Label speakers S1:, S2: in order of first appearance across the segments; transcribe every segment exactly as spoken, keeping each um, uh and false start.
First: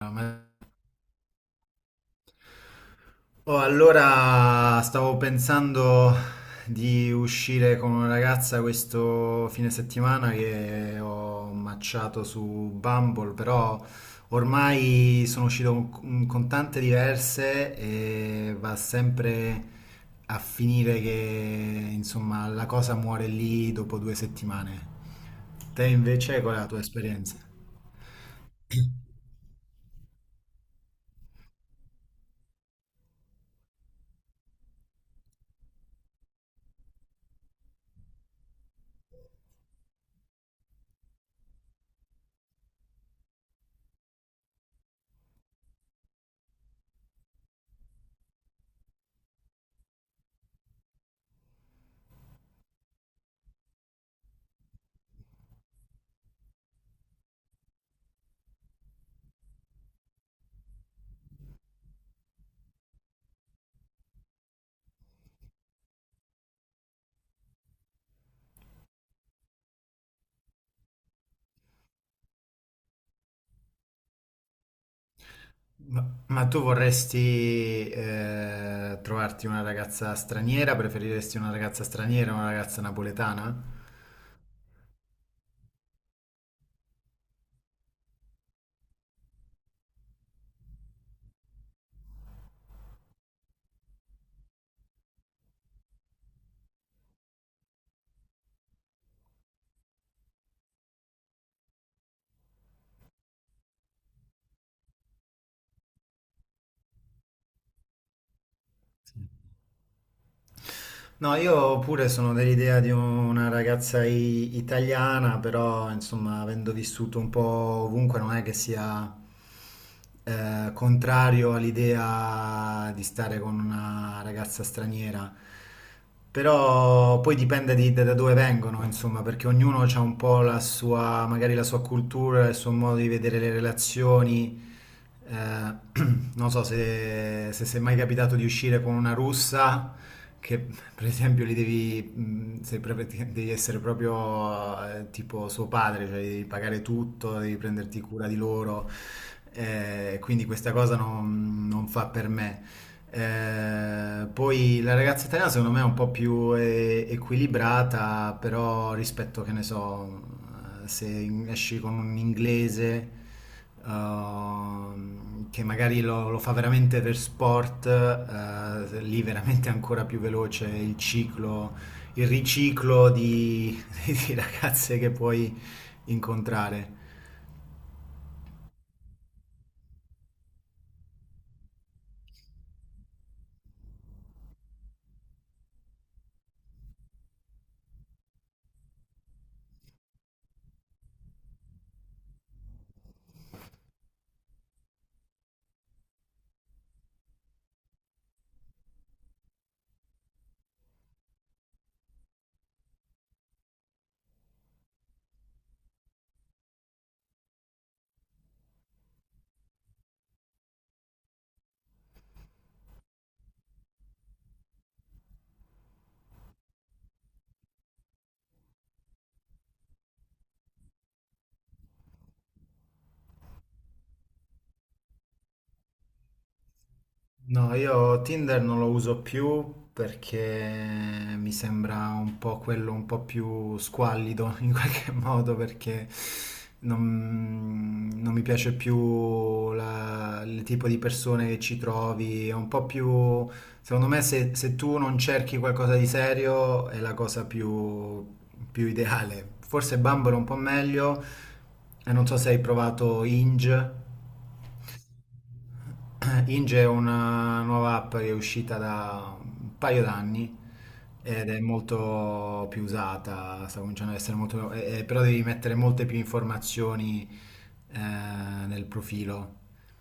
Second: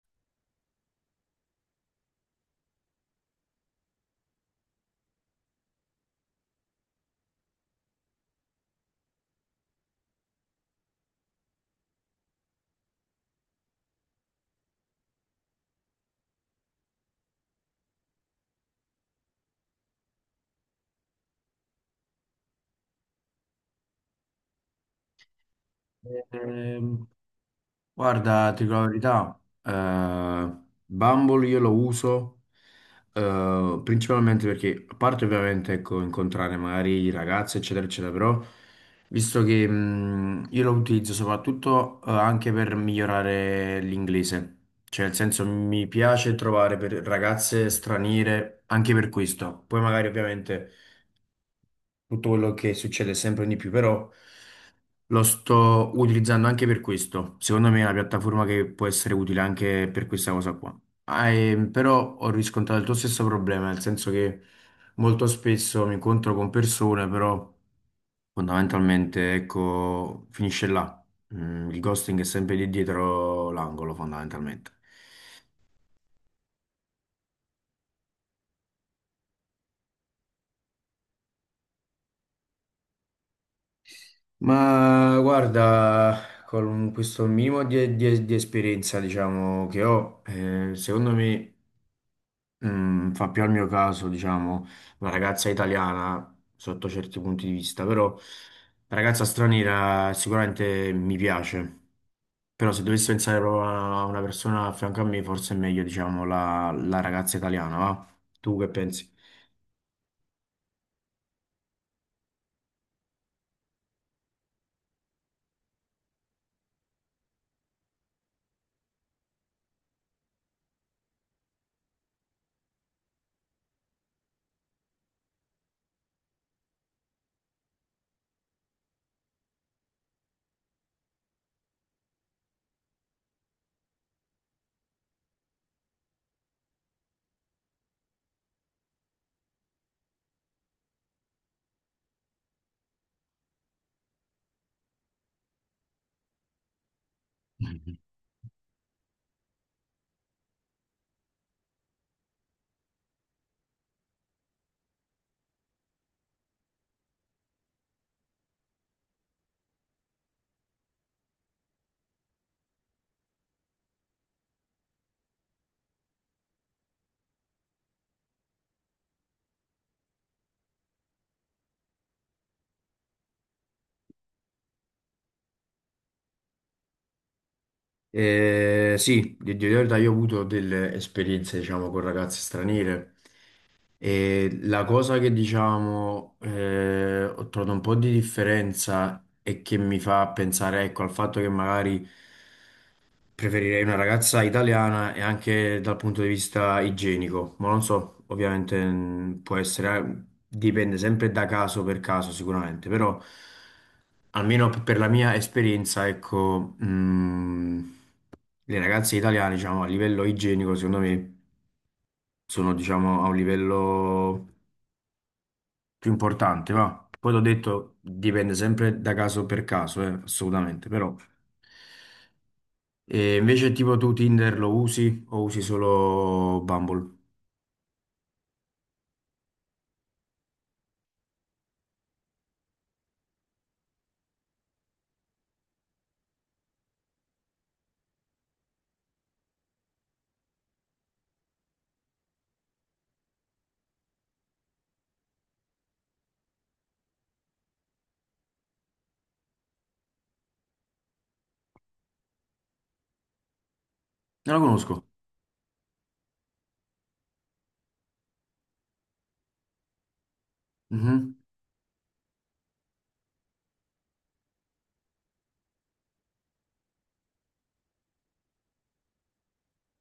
S1: Ma- Oh, allora stavo pensando di uscire con una ragazza questo fine settimana che ho matchato su Bumble, però ormai sono uscito con, con tante diverse e va sempre a finire che insomma la cosa muore lì dopo due settimane. Te invece, qual è la tua
S2: Ehm,
S1: esperienza?
S2: guarda, ti dico la verità, eh, Bumble io lo uso eh, principalmente perché, a parte ovviamente ecco, incontrare magari ragazze, eccetera, eccetera, però visto che mh, io lo utilizzo soprattutto eh, anche per migliorare l'inglese, cioè nel senso mi piace trovare per ragazze straniere anche per questo, poi magari ovviamente tutto quello che succede sempre di più, però lo sto utilizzando anche per questo. Secondo me è una piattaforma che può essere utile anche per questa cosa qua. Ah, e- però ho riscontrato il tuo stesso problema, nel senso che molto spesso mi incontro con persone, però fondamentalmente, ecco, finisce là. Mm, il ghosting è sempre lì dietro l'angolo, fondamentalmente.
S1: Ma, ma tu vorresti eh, trovarti una ragazza straniera? Preferiresti una ragazza straniera o una ragazza napoletana?
S2: Ma guarda, con questo minimo di, di- di esperienza, diciamo, che ho, eh, secondo me Mm, fa più al mio caso, diciamo, una ragazza italiana sotto certi punti di vista, però la ragazza straniera sicuramente mi piace, però se dovessi pensare proprio a una persona a fianco a me, forse è meglio, diciamo, la, la ragazza italiana, va? Tu che pensi?
S1: No, io pure sono dell'idea di una ragazza i- italiana, però insomma, avendo vissuto un po' ovunque, non è che sia eh, contrario all'idea di stare con una ragazza straniera. Però poi dipende di- da da dove vengono, insomma, perché ognuno ha un po' la sua, magari la sua cultura, il suo modo di vedere le relazioni. Eh, Non so se, se, se è mai capitato di uscire con una russa che per esempio li devi, mh, se pre- devi essere proprio eh, tipo suo padre, cioè devi pagare tutto, devi prenderti cura di loro, eh, quindi questa cosa non, non fa per me. Eh, poi la ragazza italiana secondo me è un po' più eh, equilibrata, però rispetto, che ne so, eh, se in- esci con un inglese ehm, che magari lo, lo fa veramente per sport, eh, lì veramente è ancora più veloce il ciclo, il riciclo di, di ragazze che puoi incontrare.
S2: Eh, sì, di di verità io ho avuto delle esperienze, diciamo, con ragazze straniere e la cosa che, diciamo, eh, ho trovato un po' di differenza e che mi fa pensare, ecco, al fatto che magari preferirei una ragazza italiana e anche dal punto di vista igienico, ma non so, ovviamente mh, può essere, eh, dipende sempre da caso per caso sicuramente, però almeno per la mia esperienza, ecco... mh, le ragazze italiane, diciamo, a livello igienico, secondo me, sono, diciamo, a un livello più importante, va. Poi l'ho detto, dipende sempre da caso per caso, eh, assolutamente, però. E invece tipo tu Tinder lo usi o usi solo Bumble?
S1: No, io Tinder non lo uso più perché mi sembra un po' quello un po' più squallido in qualche modo perché non, non mi piace più la- il tipo di persone che ci trovi, è un po' più. Secondo me se, se tu non cerchi qualcosa di serio è la cosa più, più ideale. Forse Bumble è un po' meglio e non so se hai provato Hinge.
S2: Non lo conosco.
S1: Eh, Inge è una nuova app che è uscita da un paio d'anni
S2: Mhm.
S1: ed è molto più usata, sta cominciando ad essere molto. Eh, eh, però devi mettere molte più informazioni eh, nel profilo.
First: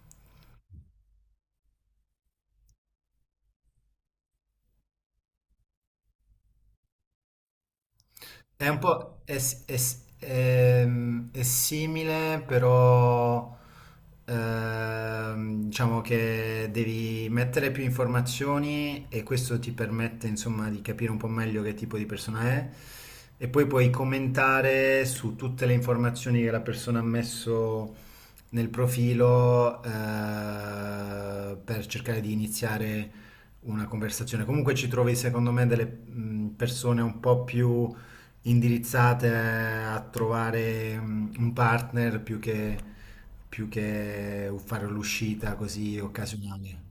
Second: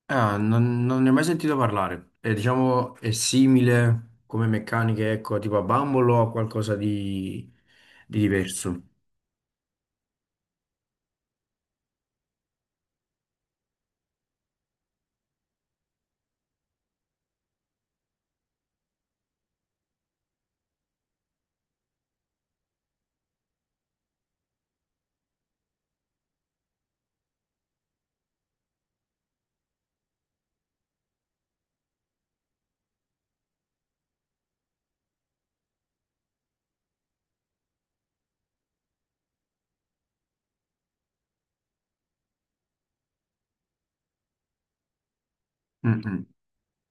S2: Ah, non, non ne ho mai sentito parlare. E diciamo, è simile come meccaniche, ecco, tipo a Bumble o a qualcosa di, di
S1: È un
S2: diverso?
S1: po' è, s- è s- ehm, è simile, però ehm, diciamo che devi mettere più informazioni e questo ti permette insomma di capire un po' meglio che tipo di persona è, e poi puoi commentare su tutte le informazioni che la persona ha messo nel profilo eh, per cercare di iniziare una conversazione. Comunque ci trovi, secondo me, delle mh, persone un po' più indirizzate a trovare mh, un partner più che, più che fare l'uscita così
S2: Mm-mm.
S1: occasionale.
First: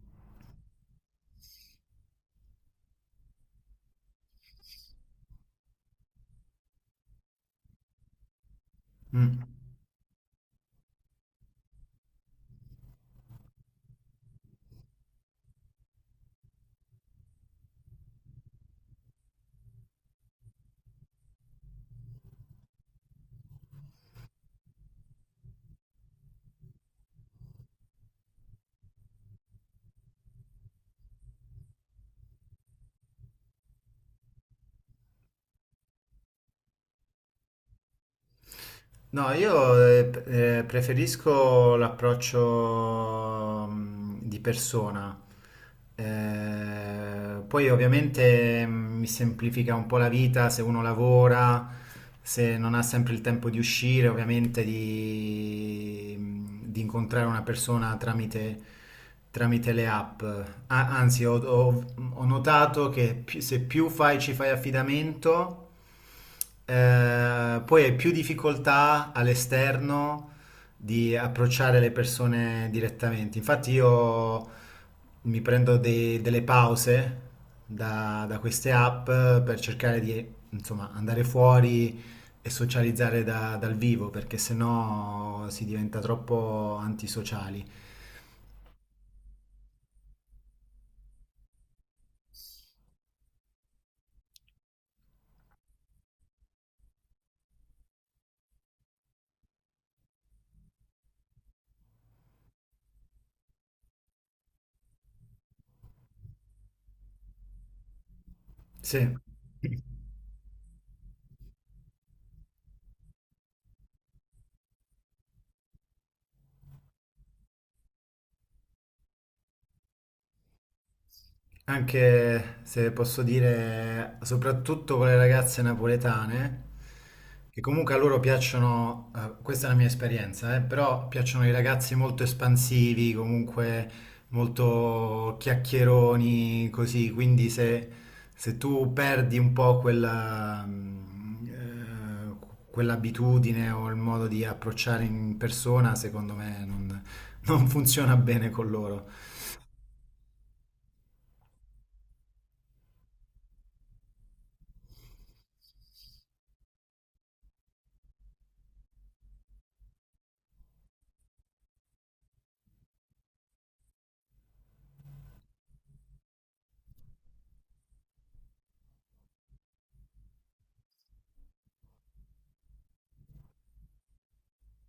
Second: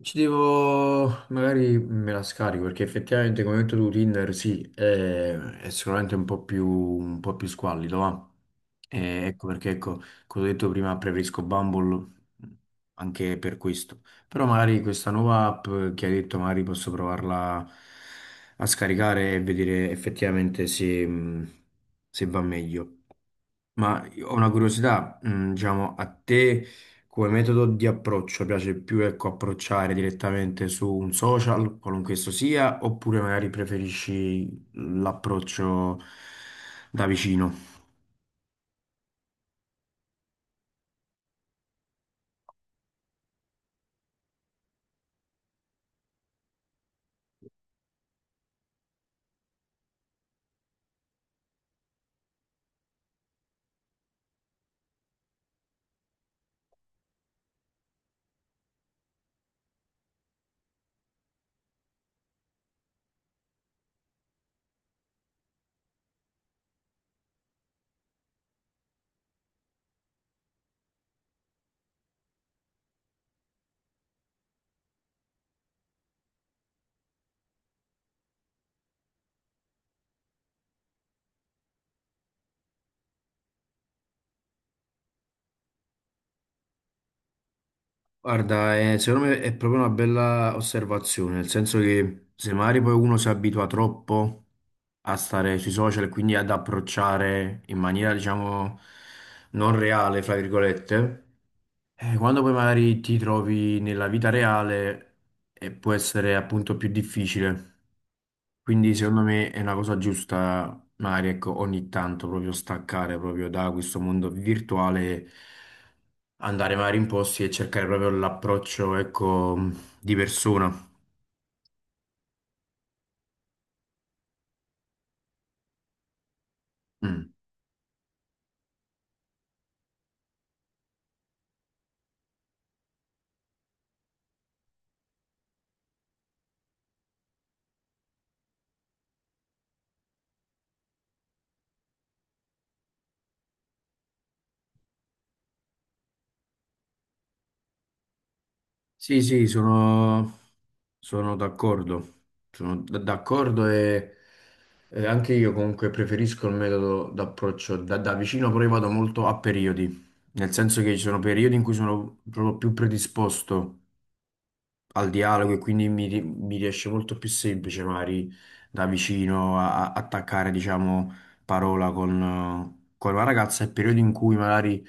S2: Ci devo, magari me la scarico perché effettivamente come hai detto tu Tinder sì, è, è sicuramente un po' più, un po' più squallido, va. E
S1: Mm.
S2: ecco perché, ecco, come ho detto prima, preferisco Bumble anche per questo. Però magari questa nuova app che hai detto, magari posso provarla a scaricare e vedere effettivamente se, mh, se va meglio. Ma io ho una curiosità, mm, diciamo, a te come metodo di approccio piace più, ecco, approcciare direttamente su un social, qualunque esso sia, oppure magari preferisci l'approccio da vicino?
S1: No, io eh, eh, preferisco l'approccio mm, di persona. Eh, poi ovviamente mm, mi semplifica un po' la vita se uno lavora, se non ha sempre il tempo di uscire, ovviamente di, mm, di incontrare una persona tramite, tramite le app. A- anzi, ho, ho- ho notato che pi- se più fai, ci fai affidamento. Eh, poi hai più difficoltà all'esterno di approcciare le persone direttamente. Infatti io mi prendo dei- delle pause da, da queste app per cercare di, insomma, andare fuori e socializzare da- dal vivo, perché sennò si diventa troppo antisociali.
S2: Guarda, eh, secondo me è proprio una bella osservazione, nel senso che se magari poi uno si abitua troppo a stare sui social e quindi ad approcciare in maniera, diciamo, non reale, fra virgolette, eh, quando poi magari ti trovi nella vita reale eh, può essere appunto più difficile. Quindi
S1: Sì.
S2: secondo me è una cosa giusta, magari ecco, ogni tanto proprio staccare proprio da questo mondo virtuale, andare magari in posti e cercare proprio l'approccio, ecco, di persona.
S1: Anche se posso dire, soprattutto con le ragazze napoletane,
S2: Mm.
S1: che comunque a loro piacciono, eh, questa è la mia esperienza, eh, però piacciono i ragazzi molto espansivi, comunque molto chiacchieroni, così, quindi se, se tu perdi un po' quella, mm, eh, quell'abitudine o il modo di approcciare in persona, secondo me non non funziona bene con loro.
S2: Sì, sì, sono, sono d'accordo, sono d- d'accordo e, e anche io comunque preferisco il metodo d'approccio da, da vicino, però io vado molto a periodi, nel senso che ci sono periodi in cui sono proprio più predisposto al dialogo e quindi mi, ri- mi riesce molto più semplice magari da vicino a- a- attaccare, diciamo, parola con, eh, con una ragazza, è periodo in cui magari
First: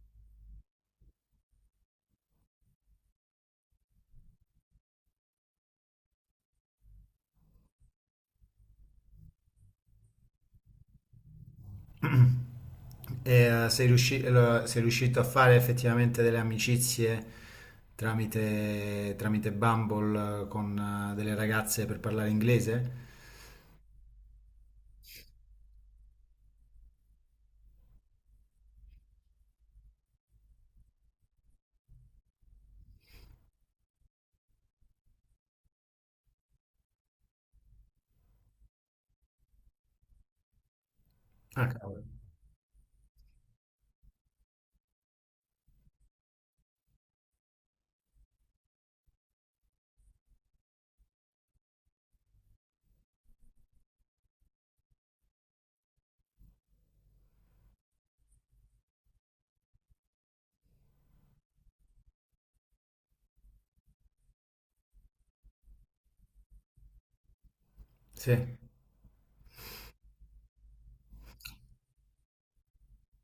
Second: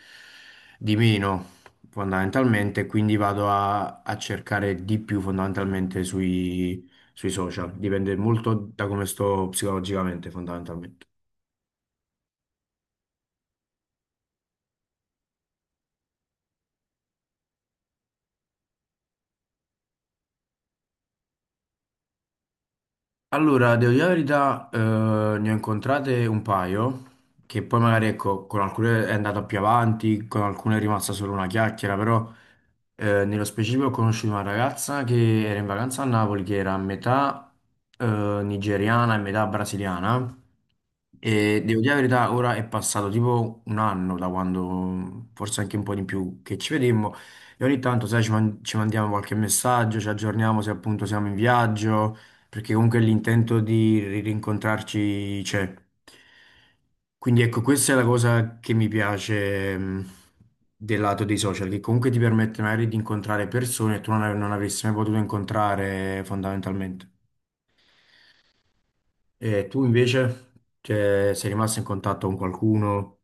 S2: di meno fondamentalmente, quindi vado a, a cercare di più fondamentalmente sui, sui social, dipende molto da come sto psicologicamente fondamentalmente.
S1: E eh, sei riusci- eh, lo- sei riuscito a fare effettivamente delle amicizie tramite, tramite Bumble eh, con eh, delle ragazze per parlare inglese?
S2: Allora, devo dire la verità, eh, ne ho incontrate un paio, che poi magari ecco, con alcune è andata più avanti, con alcune è rimasta solo una chiacchiera, però eh, nello specifico ho conosciuto una ragazza che era in vacanza a Napoli, che era a metà eh, nigeriana e metà brasiliana, e
S1: Ah,
S2: devo dire la
S1: cavolo.
S2: verità, ora è passato tipo un anno da quando, forse anche un po' di più, che ci vedemmo, e ogni tanto, sai, ci, man- ci mandiamo qualche messaggio, ci aggiorniamo se appunto siamo in viaggio perché comunque l'intento di ri- rincontrarci c'è. Quindi ecco, questa è la cosa che mi piace mh, del lato dei social, che comunque ti permette magari di incontrare persone che tu non, av- non avresti mai potuto incontrare fondamentalmente.
S1: Sì.
S2: E tu invece, cioè, sei rimasto in contatto con qualcuno?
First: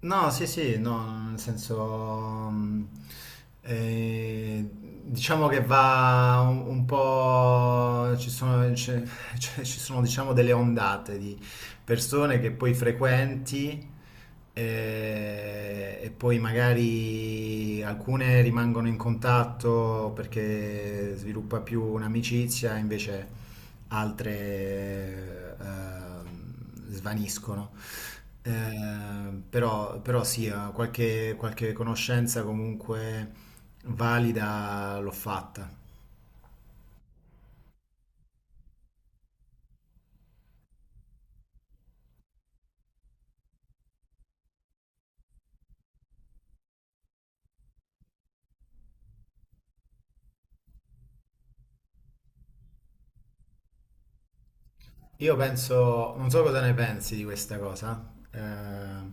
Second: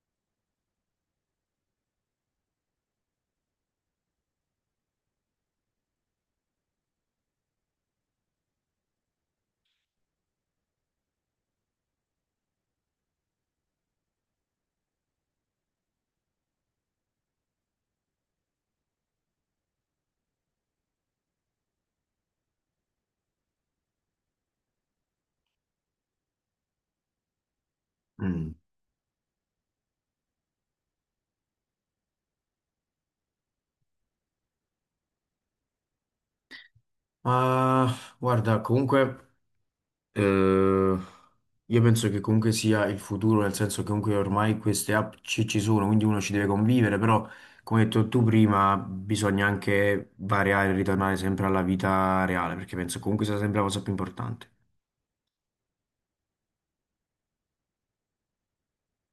S1: No, sì, sì, no, nel senso, mm, eh, diciamo che va un, un po', ci sono, c'è- c'è- ci sono, diciamo, delle ondate di persone che poi frequenti eh, e poi magari alcune rimangono in contatto perché sviluppa più un'amicizia, invece altre eh, svaniscono.
S2: Mm.
S1: Eh, però, però sì, eh, qualche, qualche conoscenza comunque valida l'ho fatta.
S2: Ma guarda, comunque. Eh, io penso che comunque sia il futuro, nel senso che comunque ormai queste app ci, ci sono, quindi uno ci deve convivere, però come hai detto tu prima, bisogna anche variare e ritornare sempre alla vita reale, perché penso comunque sia sempre la cosa più importante.
S1: Io penso, non so cosa ne pensi di questa cosa, eh,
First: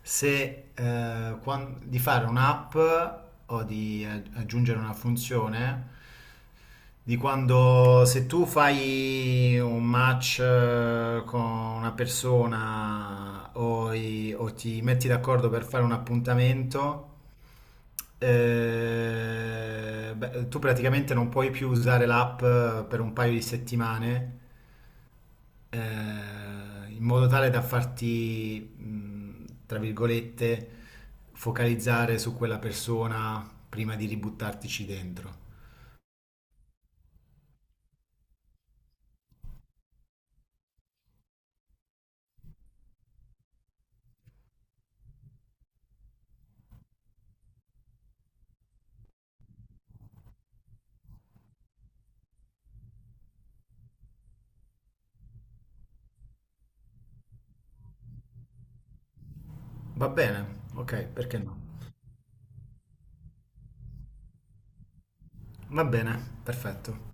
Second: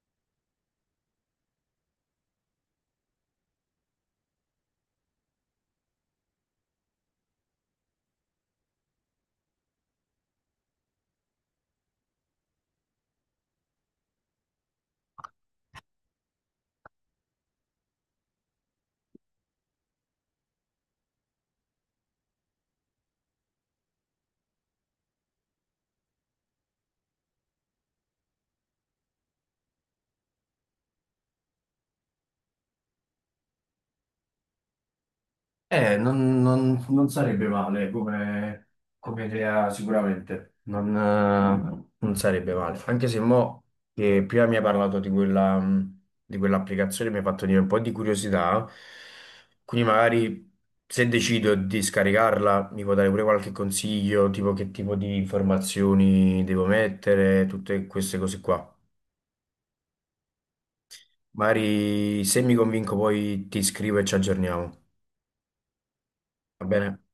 S1: se, eh, quan- di fare un'app o di aggi- aggiungere una funzione di quando se tu fai un match eh, con una persona, o i- o ti metti d'accordo per fare un appuntamento. Eh, beh, tu praticamente non puoi più usare l'app eh, per un paio di settimane, eh, in modo tale da farti, mh, tra virgolette, focalizzare su quella persona prima di ributtartici dentro.
S2: Eh, non, non- non sarebbe male come, come idea sicuramente, non, eh, non sarebbe male, anche se mo che prima mi hai parlato di quella, mh, di quell'applicazione mi ha fatto venire un po' di curiosità, quindi magari se decido di scaricarla mi può dare pure qualche consiglio, tipo che tipo di informazioni devo mettere, tutte queste cose qua.
S1: Va bene, ok, perché no?
S2: Magari se mi convinco poi ti scrivo e ci aggiorniamo,
S1: Va bene,
S2: va bene?
S1: perfetto.